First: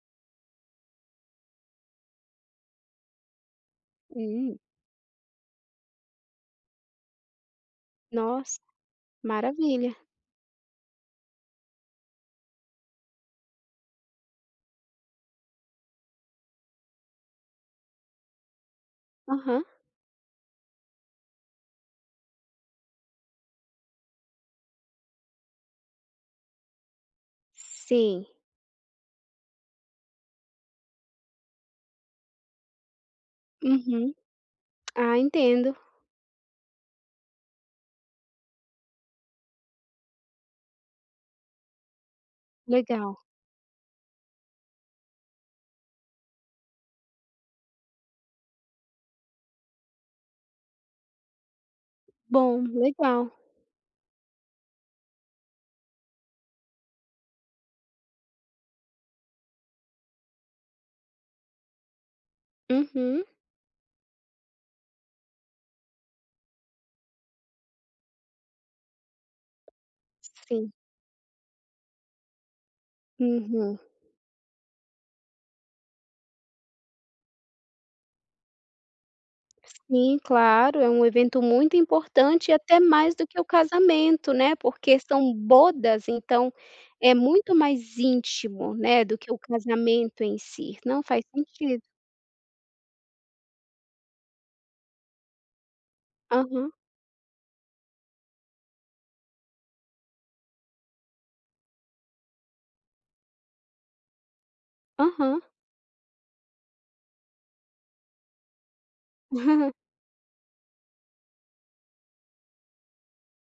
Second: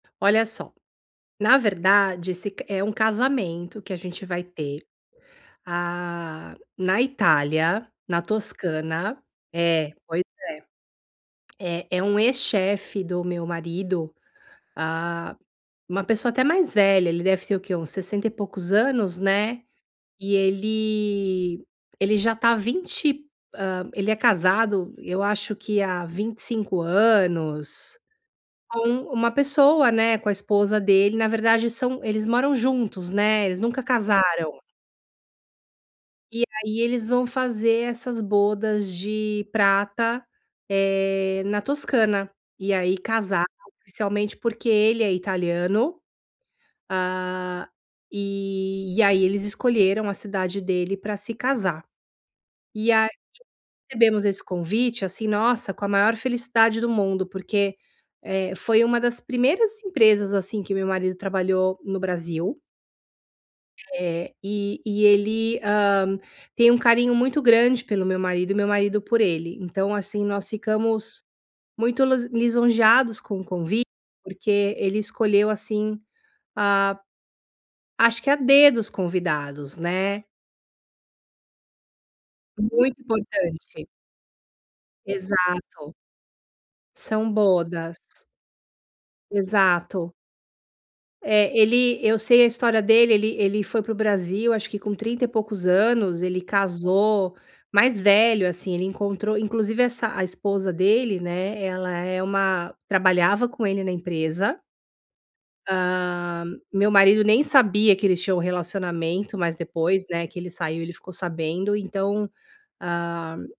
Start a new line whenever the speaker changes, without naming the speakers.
Olha só, na verdade, esse é um casamento que a gente vai
Sim.
ter, hã, na Itália, na
Nossa,
Toscana É,
maravilha.
pois é. É é um ex-chefe do meu marido, hã, uma pessoa até mais velha, ele deve ter o quê? Uns sessenta e poucos anos, né,
Aham.
e ele ele já tá há 20 hã, ele é casado, eu acho que há 25 anos
Sim.
com uma pessoa, né, com a esposa dele na verdade são eles moram juntos, né, eles nunca
Uhum.
casaram
Ah, entendo.
e aí eles vão fazer essas bodas de prata, eh, na Toscana, e aí
Legal.
casar oficialmente, porque ele é italiano, hã, e e aí eles escolheram a cidade dele para se casar.
Bom,
E aí,
legal.
recebemos esse convite, assim, nossa, com a maior felicidade do mundo, porque, eh, foi um das primeiras empresas, assim, que meu marido trabalhou no Brasil.
Uhum.
Eh, e e ele, hã, tem um carinho muito grande pelo meu marido e meu marido por ele, então, assim, nós
Sim.
ficamos muito lus lisonjeados com o
Uhum.
convite, porque ele escolheu, assim, hã, acho que a dedo os convidados,
Sim,
né.
claro. É um evento muito importante e, até
Muito
mais do que o
importante.
casamento, né, porque são
Exato.
bodas, então é
São
muito
bodas.
mais íntimo, né, do que o
Exato.
casamento em si, não, faz
É,
sentido.
ele eu sei a história dele, ele ele foi para o Brasil acho que com trinta e poucos anos, ele
Aham.
casou mais velho, assim, ele encontrou inclusive essa a esposa dele, né, ela é uma trabalhava com ele na empresa
Aham.
hã, meu marido nem sabia que eles tinham um relacionamento, mas depois, né, que ele saiu, ele ficou sabendo, então, hã